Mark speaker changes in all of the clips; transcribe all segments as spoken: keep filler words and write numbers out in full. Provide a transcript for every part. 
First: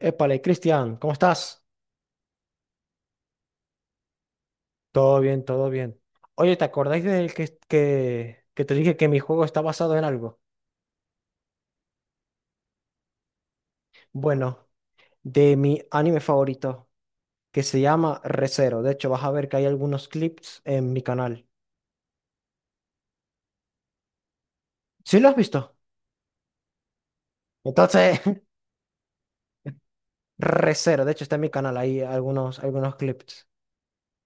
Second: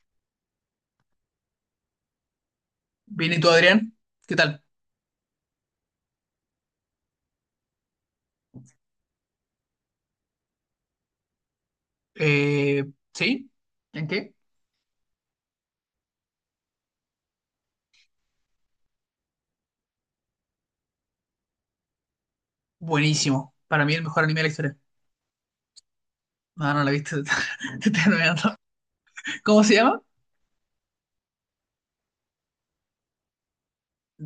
Speaker 1: Épale, Cristian, ¿cómo estás?
Speaker 2: Bien, ¿y tú, Adrián? ¿Qué tal?
Speaker 1: Todo bien, todo bien. Oye, ¿te acordáis del que, que, que te dije que mi juego está basado en algo?
Speaker 2: Eh, ¿sí? ¿En qué?
Speaker 1: Bueno, de mi anime favorito, que se llama Re:Zero. De hecho, vas a ver que hay algunos clips en mi canal.
Speaker 2: Buenísimo. Para mí el mejor anime de la historia.
Speaker 1: ¿Sí lo has visto?
Speaker 2: No, no la viste. Te estoy
Speaker 1: Entonces,
Speaker 2: enredando. ¿Cómo se llama?
Speaker 1: Re:Zero, de hecho, está en mi canal, hay algunos, algunos clips.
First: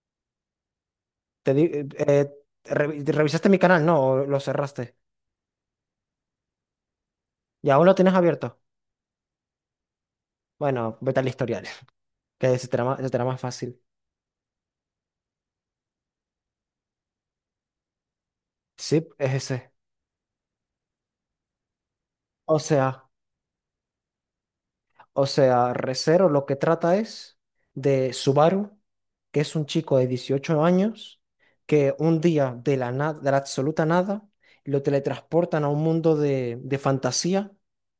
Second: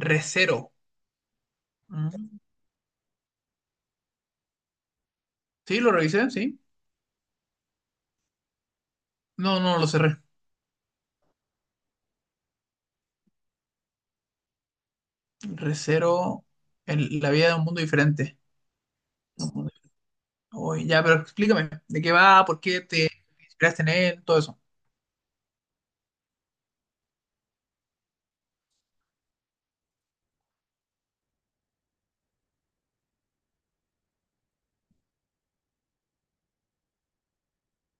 Speaker 2: Rezero.
Speaker 1: Te di- eh,
Speaker 2: Mm.
Speaker 1: eh, revi- ¿Revisaste mi canal? No. ¿O lo cerraste?
Speaker 2: Sí, lo revisé, sí.
Speaker 1: ¿Y aún lo tienes abierto?
Speaker 2: No, no lo cerré.
Speaker 1: Bueno, vete al historial, que se te hará más se te hará más fácil.
Speaker 2: Rezero, el- la vida de un mundo diferente.
Speaker 1: Sí, es
Speaker 2: Un
Speaker 1: ese.
Speaker 2: mundo- Uy, ya, pero explícame. ¿De qué va?
Speaker 1: O
Speaker 2: ¿Por qué te
Speaker 1: sea.
Speaker 2: inspiraste en él? Todo eso.
Speaker 1: O sea, Re:Zero lo que trata es de Subaru, que es un chico de dieciocho años, que un día de la nada, de la absoluta nada, lo teletransportan a un mundo de, de fantasía,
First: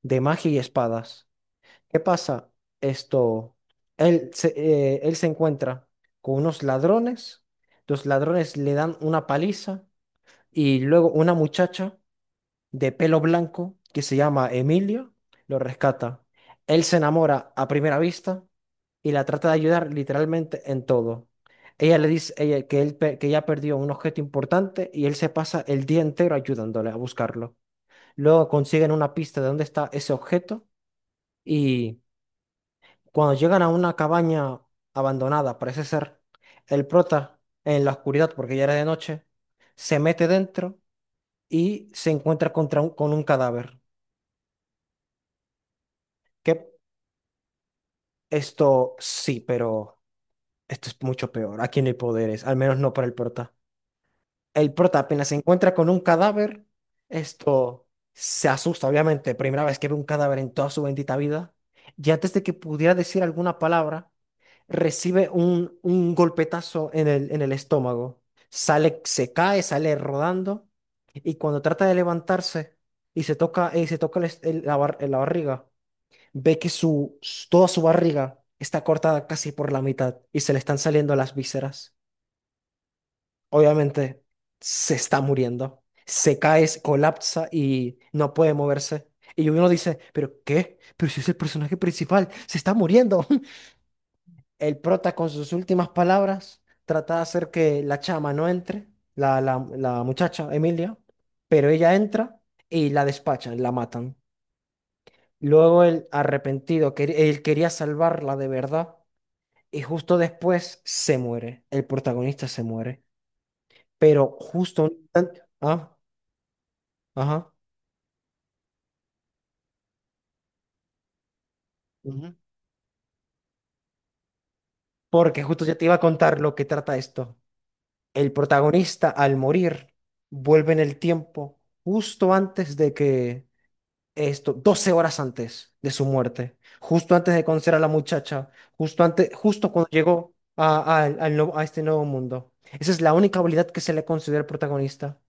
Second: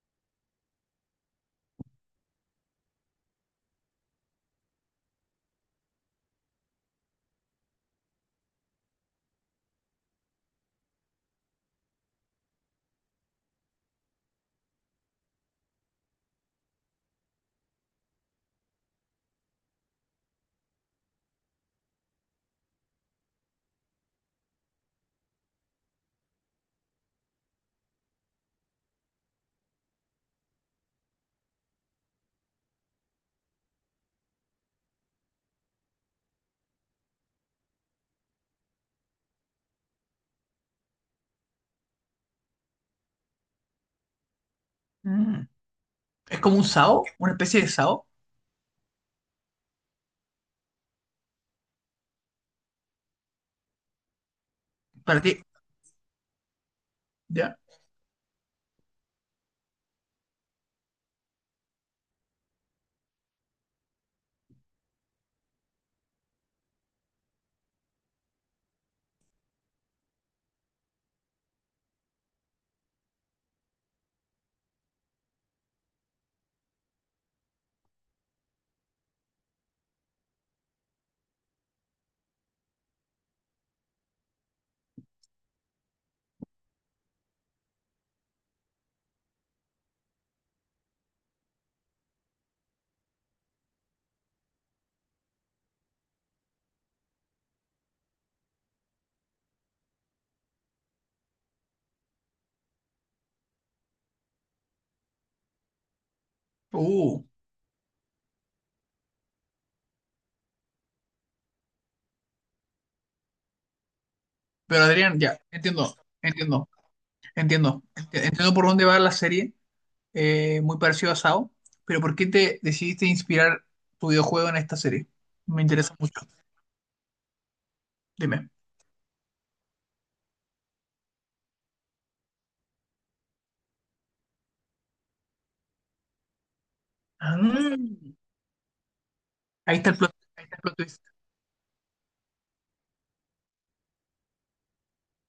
Speaker 1: de magia y espadas. ¿Qué pasa? Esto, él se, eh, él se encuentra con unos ladrones, los ladrones le dan una paliza y luego una muchacha de pelo blanco que se llama Emilio, lo rescata. Él se enamora a primera vista y la trata de ayudar literalmente en todo. Ella le dice ella, que, él, pe- que ella perdió un objeto importante y él se pasa el día entero ayudándole a buscarlo. Luego consiguen una pista de dónde está ese objeto y cuando llegan a una cabaña abandonada, parece ser, el prota en la oscuridad, porque ya era de noche, se mete dentro y se encuentra contra un- con un cadáver.
Speaker 2: Mm. ¿Es
Speaker 1: ¿Qué,
Speaker 2: como un SAO? ¿Una especie de SAO?
Speaker 1: Esto sí, pero esto es mucho peor. Aquí no hay poderes, al menos no para el prota. El prota
Speaker 2: ¿Para
Speaker 1: apenas
Speaker 2: ti?
Speaker 1: se encuentra con un cadáver,
Speaker 2: ¿Ya?
Speaker 1: esto se asusta, obviamente. Primera vez que ve un cadáver en toda su bendita vida. Y antes de que pudiera decir alguna palabra, recibe un, un golpetazo en el, en el estómago. Sale, se cae, sale rodando. Y cuando trata de levantarse y se toca, y se toca el est- el- la bar- la barriga, ve que su, s- toda su barriga está cortada casi por la mitad y se le están saliendo las vísceras. Obviamente se está muriendo. Se cae, se colapsa y no puede moverse. Y uno dice, ¿pero qué? Pero si es el personaje principal, se está muriendo. El prota con sus últimas palabras trata de hacer que la chama no entre, la, la, la muchacha, Emilia, pero ella entra y la despachan, la matan. Luego el arrepentido, que
Speaker 2: Uh.
Speaker 1: él quería salvarla de verdad, y justo después se muere, el protagonista se muere, pero justo
Speaker 2: Pero
Speaker 1: un
Speaker 2: Adrián, ya.
Speaker 1: instante-
Speaker 2: Entiendo.
Speaker 1: ah,
Speaker 2: Entiendo.
Speaker 1: ajá,
Speaker 2: Entiendo, Ent- entiendo por dónde va la serie, eh, muy parecido a SAO, pero ¿por qué
Speaker 1: ujú.
Speaker 2: te decidiste inspirar tu videojuego en esta serie?
Speaker 1: Porque
Speaker 2: Me
Speaker 1: justo ya te
Speaker 2: interesa
Speaker 1: iba a
Speaker 2: mucho,
Speaker 1: contar lo que trata esto. El
Speaker 2: dime.
Speaker 1: protagonista al morir vuelve en el tiempo justo antes de que esto, doce horas antes de su muerte, justo antes
Speaker 2: Ah,
Speaker 1: de conocer a la muchacha, justo antes, justo
Speaker 2: ahí
Speaker 1: cuando
Speaker 2: está el plot,
Speaker 1: llegó
Speaker 2: ahí está el
Speaker 1: a,
Speaker 2: plot twist.
Speaker 1: a- al- al nuevo- a este nuevo mundo. Esa es la única habilidad que se le considera al protagonista.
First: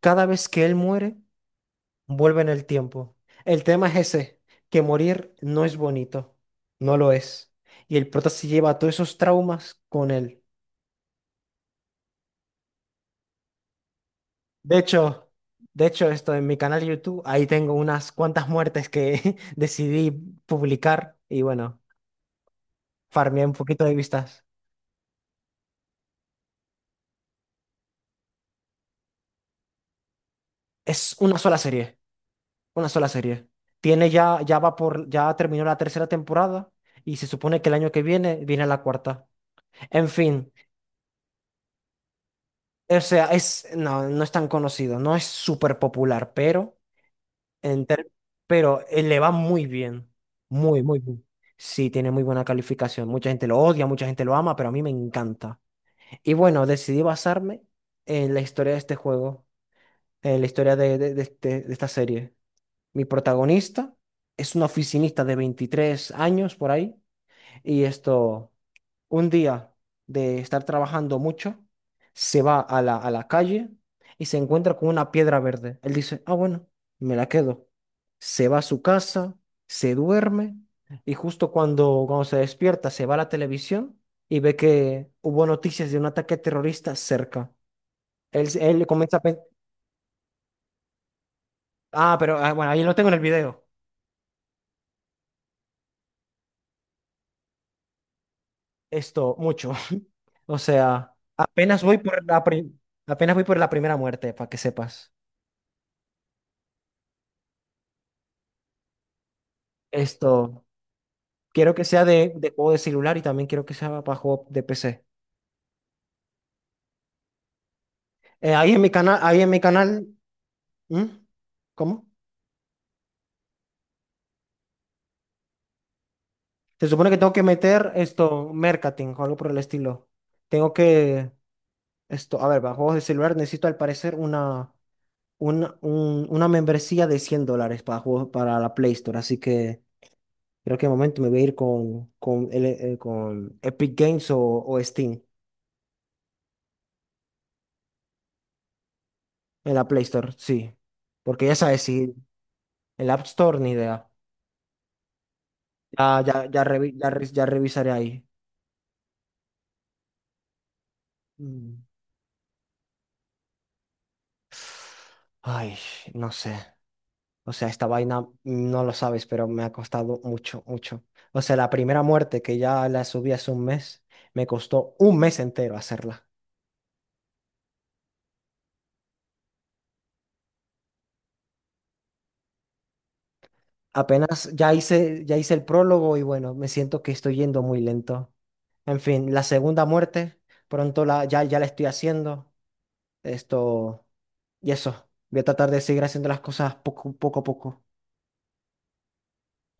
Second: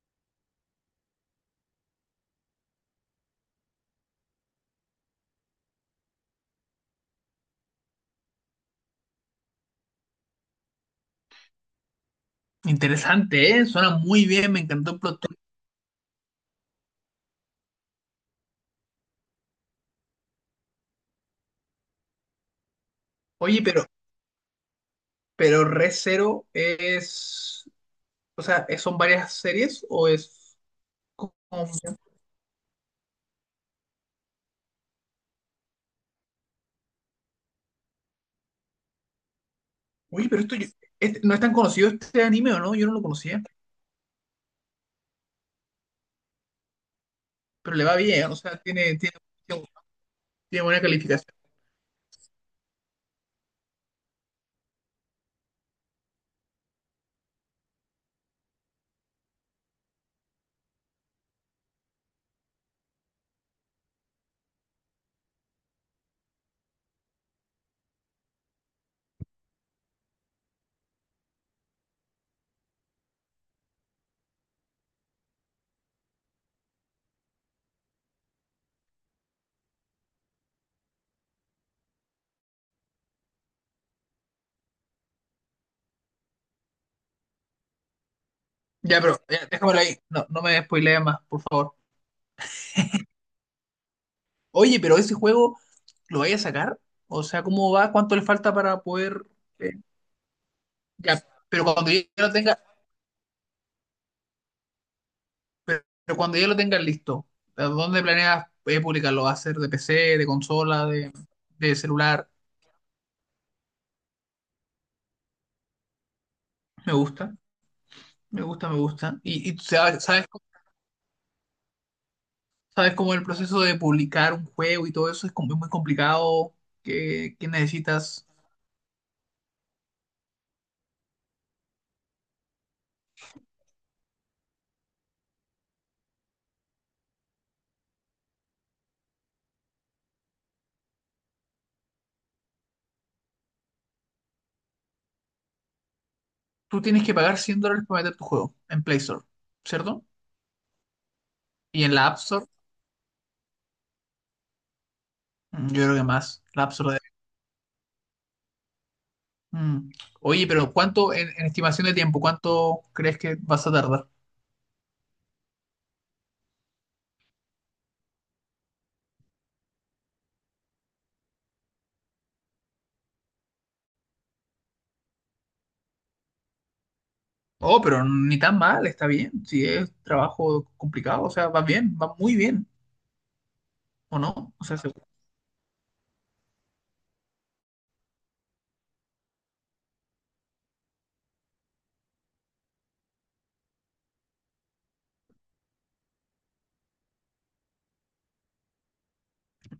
Speaker 1: Cada vez que él muere, vuelve en el tiempo. El tema es ese, que morir no es bonito, no lo es. Y el prota se lleva todos esos traumas con él.
Speaker 2: Interesante, ¿eh? Suena muy bien, me
Speaker 1: De
Speaker 2: encantó el plot
Speaker 1: hecho,
Speaker 2: twist.
Speaker 1: de hecho, esto en mi canal de YouTube, ahí tengo unas cuantas muertes que decidí publicar y bueno, farmeé un
Speaker 2: Oye,
Speaker 1: poquito
Speaker 2: pero,
Speaker 1: de vistas.
Speaker 2: pero Re Zero es, o sea, ¿es- ¿son varias series o es...
Speaker 1: Es
Speaker 2: como-
Speaker 1: una sola serie, una sola serie. Tiene ya, ya va por, ya terminó la tercera temporada y se supone que el año que viene viene la cuarta. En
Speaker 2: Oye, pero
Speaker 1: fin.
Speaker 2: esto, yo- este- no es tan conocido este anime, ¿o no? Yo no
Speaker 1: O
Speaker 2: lo
Speaker 1: sea,
Speaker 2: conocía,
Speaker 1: es, no, no es tan conocido, no es súper popular, pero,
Speaker 2: pero le
Speaker 1: en
Speaker 2: va
Speaker 1: ter-
Speaker 2: bien, o sea,
Speaker 1: pero
Speaker 2: tiene,
Speaker 1: eh,
Speaker 2: tiene,
Speaker 1: le va muy bien.
Speaker 2: tiene buena
Speaker 1: Muy, muy bien.
Speaker 2: calificación.
Speaker 1: Sí, tiene muy buena calificación. Mucha gente lo odia, mucha gente lo ama, pero a mí me encanta. Y bueno, decidí basarme en la historia de este juego, en la historia de, de- de este- de esta serie. Mi protagonista es una oficinista de veintitrés años por ahí, y esto un día de estar trabajando mucho, se va a la, a la calle y se encuentra con una piedra verde. Él dice, ah, bueno, me la quedo. Se va a su casa, se duerme y justo cuando, cuando se despierta se va a la televisión y ve que hubo noticias de un ataque terrorista cerca. Él, él
Speaker 2: Ya,
Speaker 1: comienza
Speaker 2: pero
Speaker 1: a pensar,
Speaker 2: ya, déjamelo ahí. No, no me spoilees más, por favor.
Speaker 1: ah, pero ah, bueno, ahí lo tengo en el video.
Speaker 2: Oye, pero ese juego, ¿lo vais a sacar? O sea, ¿cómo va? ¿Cuánto le falta para poder...?
Speaker 1: Esto, mucho.
Speaker 2: eh,
Speaker 1: O sea,
Speaker 2: ya, pero
Speaker 1: apenas
Speaker 2: cuando
Speaker 1: voy
Speaker 2: ya
Speaker 1: por
Speaker 2: lo
Speaker 1: la,
Speaker 2: tenga,
Speaker 1: pri- apenas voy por la primera muerte, para que sepas.
Speaker 2: pero cuando ya lo tengas listo, ¿a ¿dónde planeas eh, publicarlo? ¿Va a ser de P C, de
Speaker 1: Esto.
Speaker 2: consola, de,
Speaker 1: Quiero
Speaker 2: de
Speaker 1: que sea
Speaker 2: celular?
Speaker 1: de, de juego de celular y también quiero que sea para juego de P C.
Speaker 2: Me gusta, me
Speaker 1: Eh,
Speaker 2: gusta,
Speaker 1: ahí
Speaker 2: me
Speaker 1: en mi
Speaker 2: gusta.
Speaker 1: canal, ahí en
Speaker 2: ¿Y, y
Speaker 1: mi
Speaker 2: sabes,
Speaker 1: canal.
Speaker 2: sabes, cómo-
Speaker 1: ¿Mm? ¿Cómo?
Speaker 2: sabes cómo el proceso de publicar un juego y todo eso es como muy complicado?
Speaker 1: Se supone que tengo
Speaker 2: Que,
Speaker 1: que
Speaker 2: que
Speaker 1: meter
Speaker 2: necesitas?
Speaker 1: esto, marketing o algo por el estilo. Tengo que, esto, a ver, para juegos de celular necesito al parecer una, una, un- una membresía de cien dólares para juegos, para la Play Store. Así que creo que de momento me voy a ir con, con, el- eh, con Epic Games o, o Steam
Speaker 2: Tú tienes que pagar cien dólares para meter tu juego en Play Store,
Speaker 1: en la Play
Speaker 2: ¿cierto?
Speaker 1: Store, sí. Porque ya sabes,
Speaker 2: Y en la
Speaker 1: si
Speaker 2: App Store,
Speaker 1: el App Store ni idea.
Speaker 2: mm, yo creo
Speaker 1: Ya,
Speaker 2: que
Speaker 1: ya,
Speaker 2: más.
Speaker 1: ya,
Speaker 2: La App
Speaker 1: revi-
Speaker 2: Store
Speaker 1: ya, re- ya revisaré ahí.
Speaker 2: de- Mm. Oye, pero ¿cuánto en, en
Speaker 1: Mm.
Speaker 2: estimación de tiempo? ¿Cuánto crees que vas a tardar?
Speaker 1: Ay, no sé. O sea, esta vaina mm, no lo sabes, pero me ha costado mucho, mucho. O sea, la primera muerte que ya la subí hace un mes, me costó un mes entero hacerla.
Speaker 2: Oh, pero ni tan mal, está bien. Si es trabajo complicado, o sea, va bien, va muy bien, ¿o
Speaker 1: Apenas
Speaker 2: no? O
Speaker 1: ya
Speaker 2: sea, se-
Speaker 1: hice, ya hice el prólogo y bueno, me siento que estoy yendo muy lento. En fin, la segunda muerte, pronto la, ya, ya la estoy haciendo. Esto y eso. Voy a tratar de seguir haciendo las cosas poco, poco a poco.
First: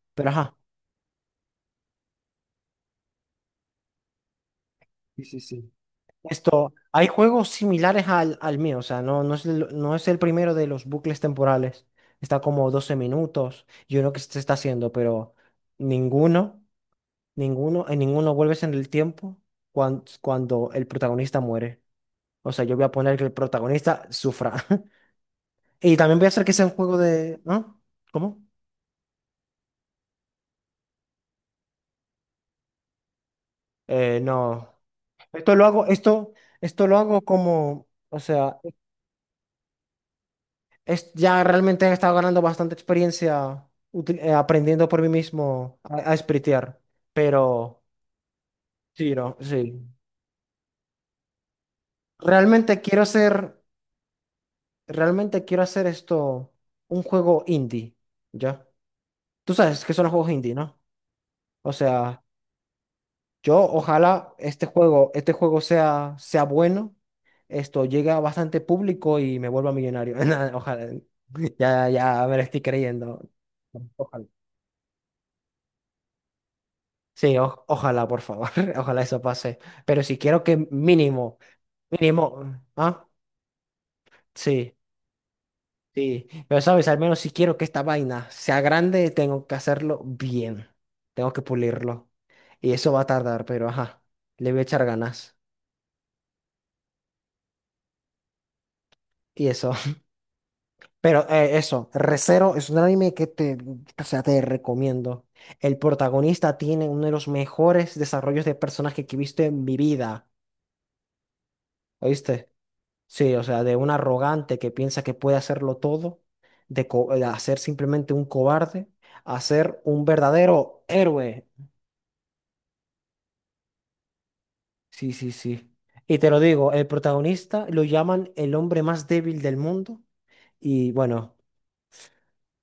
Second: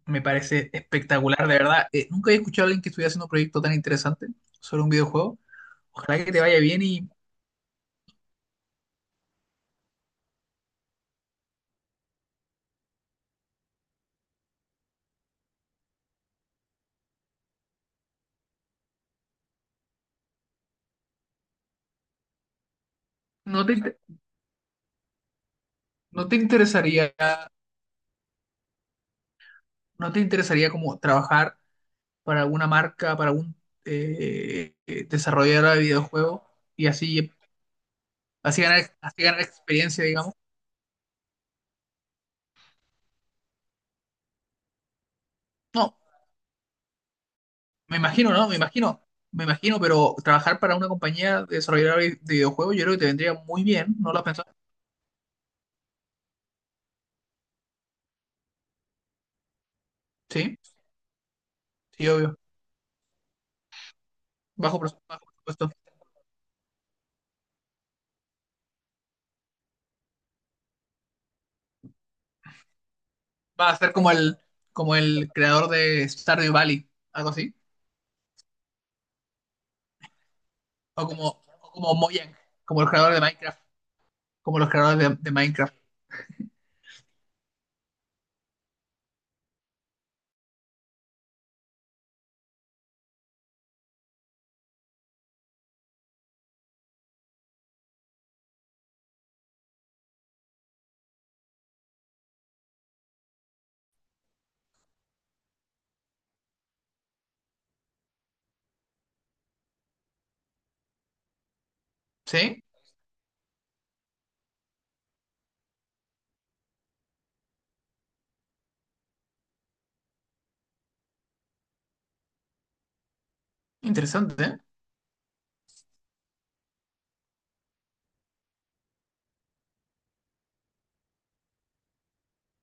Speaker 2: Me
Speaker 1: Pero ajá.
Speaker 2: parece espectacular, de verdad. Eh, nunca he escuchado a alguien que estuviera haciendo un proyecto tan interesante sobre un
Speaker 1: Sí,
Speaker 2: videojuego.
Speaker 1: sí, sí.
Speaker 2: Ojalá que te vaya
Speaker 1: Esto,
Speaker 2: bien
Speaker 1: hay
Speaker 2: y
Speaker 1: juegos similares al, al mío, o sea, no, no es el, no es el primero de los bucles temporales. Está como doce minutos y uno que se está haciendo, pero ninguno, ninguno, en ninguno vuelves en el tiempo cuando, cuando el protagonista muere. O sea, yo voy a poner que el
Speaker 2: no te, inter-
Speaker 1: protagonista sufra. Y también voy
Speaker 2: no
Speaker 1: a
Speaker 2: te
Speaker 1: hacer que sea un juego
Speaker 2: interesaría,
Speaker 1: de... ¿No? ¿Cómo?
Speaker 2: no te interesaría como trabajar para alguna marca, para algún
Speaker 1: Eh, no.
Speaker 2: eh, eh,
Speaker 1: Esto lo
Speaker 2: desarrollador de
Speaker 1: hago, esto,
Speaker 2: videojuegos
Speaker 1: esto
Speaker 2: y
Speaker 1: lo hago
Speaker 2: así,
Speaker 1: como, o sea,
Speaker 2: así ganar, así ganar experiencia, digamos.
Speaker 1: es, ya realmente he estado ganando bastante experiencia util- eh, aprendiendo por mí mismo
Speaker 2: No,
Speaker 1: a, a spritear. Pero
Speaker 2: me imagino, ¿no? Me imagino,
Speaker 1: sí, no,
Speaker 2: me
Speaker 1: sí.
Speaker 2: imagino, pero trabajar para una compañía desarrolladora de de videojuegos
Speaker 1: Realmente
Speaker 2: yo creo que
Speaker 1: quiero
Speaker 2: te
Speaker 1: hacer,
Speaker 2: vendría muy bien, ¿no lo has pensado?
Speaker 1: realmente quiero hacer esto un juego indie, ¿ya? Tú sabes que son los juegos indie,
Speaker 2: Sí,
Speaker 1: ¿no? O
Speaker 2: sí,
Speaker 1: sea,
Speaker 2: obvio.
Speaker 1: yo ojalá este
Speaker 2: Bajo presu-
Speaker 1: juego,
Speaker 2: bajo
Speaker 1: este juego
Speaker 2: presupuesto.
Speaker 1: sea, sea bueno, esto llegue a bastante público y me vuelva millonario. Nada, ojalá. Ya, ya me lo estoy creyendo.
Speaker 2: Va a ser como
Speaker 1: Ojalá.
Speaker 2: el, como el creador de Stardew Valley, algo
Speaker 1: Sí,
Speaker 2: así.
Speaker 1: o- ojalá, por favor, ojalá eso pase. Pero si quiero que
Speaker 2: O como,
Speaker 1: mínimo,
Speaker 2: o como Mojang,
Speaker 1: mínimo,
Speaker 2: como el
Speaker 1: ah,
Speaker 2: creador de Minecraft, como los
Speaker 1: sí,
Speaker 2: creadores de, de Minecraft.
Speaker 1: sí. Pero sabes, al menos si quiero que esta vaina sea grande, tengo que hacerlo bien. Tengo que pulirlo. Y eso va a tardar, pero ajá, le voy a echar ganas. Y eso. Pero eh, eso, Re:Zero es un anime que te, o sea, te recomiendo. El protagonista tiene uno de los mejores desarrollos de personaje que he visto en mi vida. ¿Oíste?
Speaker 2: ¿Sí?
Speaker 1: Sí, o sea, de un arrogante que piensa que puede hacerlo todo, de, co- de hacer simplemente un cobarde, a ser un verdadero héroe.
Speaker 2: Interesante, ¿eh?
Speaker 1: Sí, sí, sí. Y te lo digo, el protagonista lo llaman el hombre más débil del mundo y bueno,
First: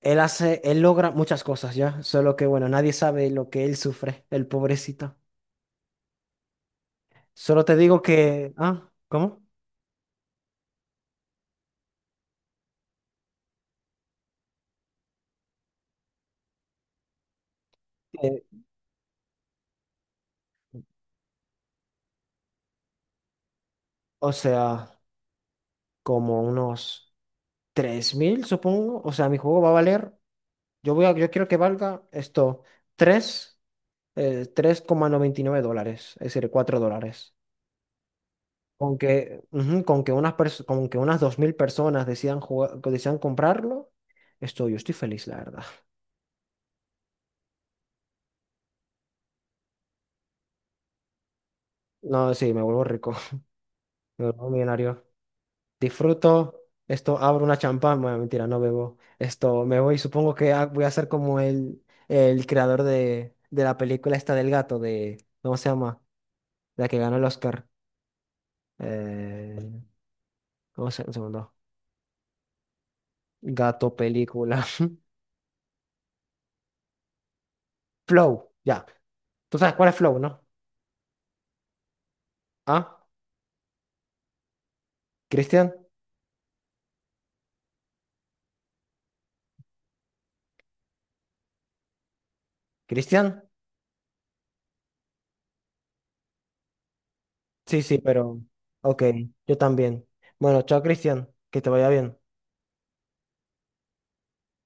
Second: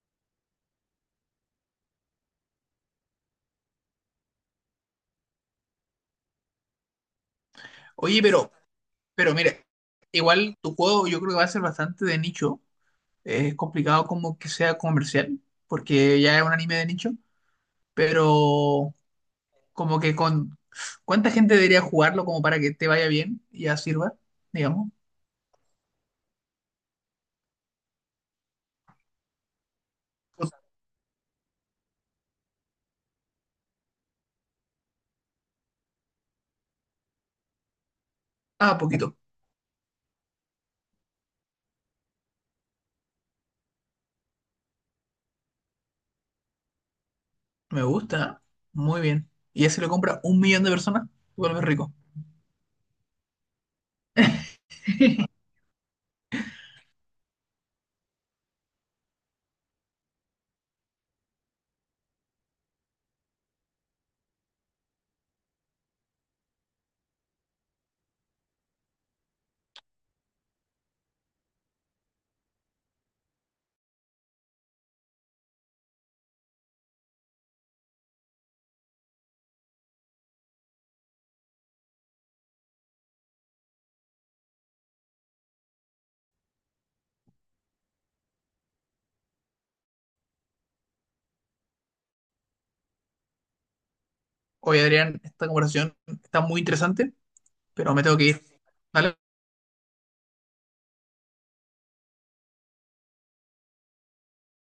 Speaker 1: él hace, él logra muchas cosas ya, solo que bueno, nadie sabe lo que él sufre, el pobrecito. Solo te digo
Speaker 2: Oye, pero
Speaker 1: que, ah,
Speaker 2: Pero
Speaker 1: ¿cómo?
Speaker 2: mire, igual tu juego yo creo que va a ser bastante de nicho. Es complicado como que sea comercial, porque ya es un anime de nicho,
Speaker 1: Eh,
Speaker 2: pero como que con... ¿Cuánta gente debería jugarlo como para que te vaya bien y ya sirva,
Speaker 1: o
Speaker 2: digamos?
Speaker 1: sea, como unos tres mil supongo. O sea, mi juego va a valer. Yo voy a, yo quiero que valga esto, tres, eh, tres coma noventa y nueve dólares, es decir, cuatro dólares.
Speaker 2: Ah,
Speaker 1: Con
Speaker 2: poquito.
Speaker 1: que, ujú, con que unas pers- con que unas dos mil personas decidan jugar, que decidan comprarlo, estoy, yo estoy feliz, la verdad.
Speaker 2: Me gusta. Muy bien. Y ese lo compra un millón de personas, vuelve rico.
Speaker 1: No, sí, me vuelvo rico, me vuelvo millonario. Disfruto, esto, abro una champán, bueno, mentira, no bebo. Esto, me voy, supongo que ha- voy a ser como el, el creador de, de la película esta del gato, de, ¿cómo se llama? La que ganó el Oscar. Eh, ¿Cómo se un segundo? Gato, película. Flow, ya. ¿Tú sabes cuál es Flow, no? ¿Ah? ¿Cristian? ¿Cristian?
Speaker 2: Oye, Adrián, esta conversación está muy interesante,
Speaker 1: Sí,
Speaker 2: pero
Speaker 1: sí,
Speaker 2: me tengo que
Speaker 1: pero...
Speaker 2: ir.
Speaker 1: Ok,
Speaker 2: ¿Vale?
Speaker 1: yo también. Bueno, chao, Cristian. Que te vaya bien.